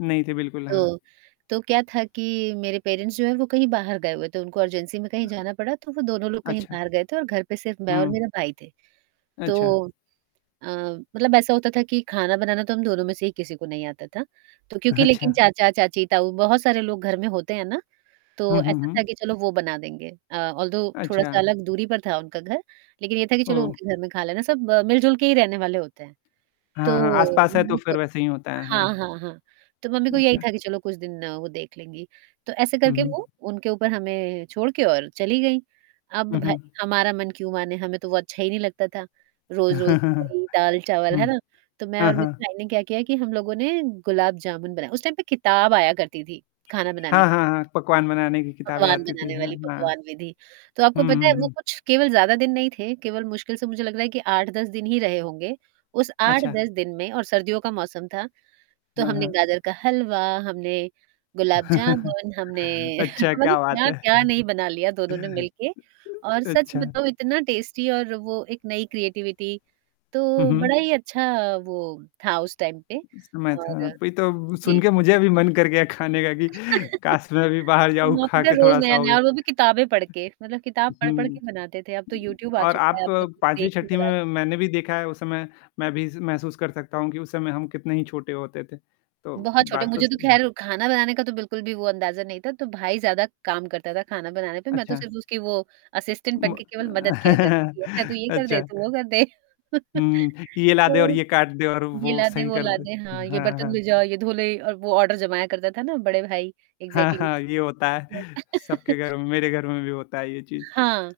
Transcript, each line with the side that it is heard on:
left: नहीं थे बिल्कुल, हाँ।
right: तो तो क्या था कि, मेरे पेरेंट्स जो हैं वो कहीं बाहर गए हुए थे, उनको अर्जेंसी में कहीं जाना पड़ा, तो वो दोनों लोग कहीं
left: अच्छा।
right: बाहर गए थे और घर पे सिर्फ़ मैं और
left: हुँ।
right: मेरा भाई थे।
left: अच्छा।
right: तो अ, मतलब ऐसा होता था कि ख़ाना बनाना तो हम दोनों में से ही किसी को नहीं आता था, तो क्योंकि लेकिन
left: अच्छा।
right: चाचा-चाची, ताऊ बहुत सारे लोग घर में होते हैं ना? तो
left: हुँ, हुँ,
right: ऐसा था
left: हुँ।
right: कि चलो वो बना देंगे। अ, ऑल्दो थोड़ा-सा
left: अच्छा।
right: अलग दूरी पर था उनका घर, लेकिन ये था कि चलो
left: ओह!
right: उनके घर में ख़ा लेना, सब मिल-जुल के ही रहने वाले होते हैं। तो
left: हाँ, हाँ, आस-पास है तो
right: मम्मी को
left: फ़िर वैसे ही होता है।
right: हाँ,
left: हाँ।
right: हाँ, हाँ, तो मम्मी को यही था
left: अच्छा।
right: कि चलो कुछ दिन वो देख लेंगी, तो ऐसे
left: हुँ,
right: करके
left: हुँ।
right: वो उनके ऊपर हमें छोड़ के और चली गई। अब
left: हुँ,
right: भई,
left: हुँ।
right: हमारा मन क्यों माने हमें तो बहुत अच्छा ही नहीं लगता था, रोज़-रोज़ वही दाल-चावल, है
left: हुँ।
right: ना? तो मैं
left: हाँ,
right: और मेरे
left: हाँ।
right: भाई ने क्या किया कि हम लोगों ने गुलाब जामुन बनाया, उस टाइम पे किताब आया करती थी ख़ाना बनाने
left: हाँ,
right: की
left: हाँ, हाँ, पकवान बनाने की किताबें
right: पकवान
left: आती थी।
right: बनाने
left: हाँ,
right: वाली
left: हाँ।
right: पकवान विधि। तो आपको
left: हुँ,
right: पता है
left: हुँ,
right: वो
left: हुँ।
right: कुछ केवल ज़्यादा दिन नहीं थे, केवल मुश्किल से मुझे लग रहा है कि 8-10 दिन ही रहे होंगे, उस आठ
left: अच्छा।
right: दस दिन में और सर्दियों का मौसम था। तो
left: हाँ,
right: हमने
left: हाँ।
right: गाजर का हलवा, हमने गुलाब जामुन, हमने
left: अच्छा,
right: मतलब
left: क्या बात है!
right: क्या-क्या नहीं बना लिया दोनों ने मिलके और सच
left: अच्छा।
right: बताऊँ इतना टेस्टी और वो एक नई क्रिएटिविटी,
left: हुँ,
right: तो बड़ा
left: हुँ।
right: ही अच्छा वो था उस टाइम पे
left: समय था,
right: और
left: वही तो सुन
right: जी।
left: के मुझे भी मन कर गया ख़ाने का कि, काश मैं भी बाहर जाऊँ,
right: वो
left: खा
right: पता
left: के
right: रोज़
left: थोड़ा-सा हो
right: नया-नया
left: आऊँ।
right: और वो
left: अ
right: भी किताबें पढ़ के मतलब किताब पढ़-पढ़ के
left: हुँ।
right: बनाते थे। अब तो यूट्यूब आ
left: और
right: चुका है
left: आप
right: आप सब कुछ
left: 5वीं
right: देख के
left: छठी
right: बना
left: में
right: सकते हैं।
left: मैंने भी देखा है उस समय, मैं भी स महसूस कर सकता हूँ कि उस समय हम कितने ही छोटे होते थे। तो
right: बहुत छोटे,
left: बात तो
right: मुझे तो
left: सही
right: ख़ैर ख़ाना बनाने का तो बिल्कुल भी वो अंदाज़ा नहीं था। तो भाई ज़्यादा काम करता था ख़ाना बनाने पे, मैं तो
left: अच्छा।
right: सिर्फ़ उसकी वो असिस्टेंट
left: म
right: बन के केवल
left: अ,
right: मदद किया करती थी, अच्छा तू ये कर दे,
left: अच्छा।
right: तू वो कर दे।
left: हुँ, ये ला दे और
right: हुँ।
left: ये काट दे और
right: ये
left: वो
right: ला दे,
left: सही
right: वो
left: कर
right: ला
left: दे।
right: दे, हाँ
left: हुँ,
right: ये
left: हाँ,
right: बर्तन
left: हाँ।
right: ले जाओ, ये धो ले और वो ऑर्डर जमाया करता था ना, बड़े भाई
left: हाँ,
right: एग्ज़ैक्ट्ली।
left: हाँ। ये होता
right: तो
left: है, सबके घरों में, मेरे घर में भी होता है ये चीज़।
right: हाँ।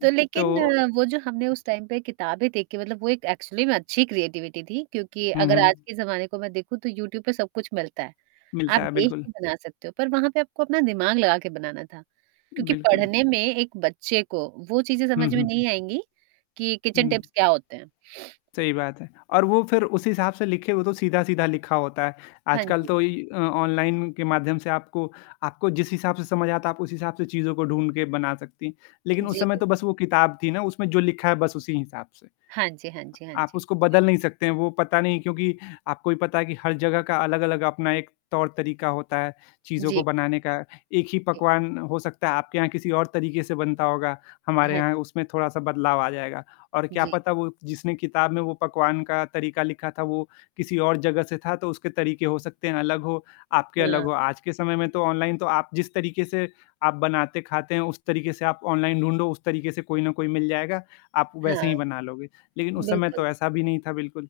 right: तो लेक़िन
left: तो
right: वो जो हमने उस टाइम पे किताबें देख के मतलब वो एक एक्चुअली में अच्छी क्रिएटिविटी थी, क्योंकि
left: हुँ,
right: अगर आज
left: हुँ।
right: के ज़माने को मैं देखूँ तो यूट्यूब पे सब कुछ मिलता है। आप
left: मिलता है,
right: देख के
left: बिल्कुल।
right: बना सकते हो, पर वहाँ पे आपको अपना दिमाग लगा के बनाना था, क्योंकि
left: बिल्कुल।
right: पढ़ने में एक बच्चे को वो चीज़ें
left: हुँ,
right: समझ में
left: हुँ।
right: नहीं आएँगी, कि किचन
left: हुँ।
right: टिप्स क्या होते हैं?
left: सही बात है। और वो फ़िर उस हिसाब से लिखे हुए तो सीधा-सीधा लिखा होता है।
right: हाँ
left: आजकल
right: जी।
left: तो इ अ, ऑनलाइन के माध्यम से आपको आपको जिस हिसाब से समझ आता है, आप उस हिसाब से चीज़ों को ढूँढ़ के बना सकती, लेकिन उस
right: जी,
left: समय
right: बिल्कु
left: तो बस वो किताब थी ना, उसमें जो लिखा है बस उसी हिसाब से।
right: हाँ जी, हाँ जी, हाँ
left: आप
right: जी।
left: उसको बदल नहीं सकते हैं, वो पता नहीं क्योंकि आपको भी पता है कि हर जगह का अलग-अलग अपना एक तौर-तरीक़ा होता है, चीज़ों
right: जी।
left: को
right: बिल्कु
left: बनाने का। एक ही
right: जी।
left: पकवान हो सकता है आपके यहाँ किसी और तरीक़े से बनता होगा, हमारे
right: हाँ।
left: यहाँ उसमें थोड़ा-सा बदलाव आ जाएगा, और क्या
right: जी।
left: पता वो जिसने किताब में वो पकवान का तरीक़ा लिखा था, वो किसी और जगह से था तो उसके तरीक़े हो सकते हैं अलग हो, आपके अलग
right: हाँ।
left: हो। आज के समय में तो ऑनलाइन तो आप जिस तरीके से आप बनाते ख़ाते हैं उस तरीक़े से आप ऑनलाइन ढूँढ़ो, उस तरीक़े से कोई ना कोई मिल जाएगा, आप वैसे
right: हाँ।
left: ही बना लोगे। लेक़िन उस समय
right: बिल्कुल।
left: तो ऐसा भी नहीं था बिल्कुल।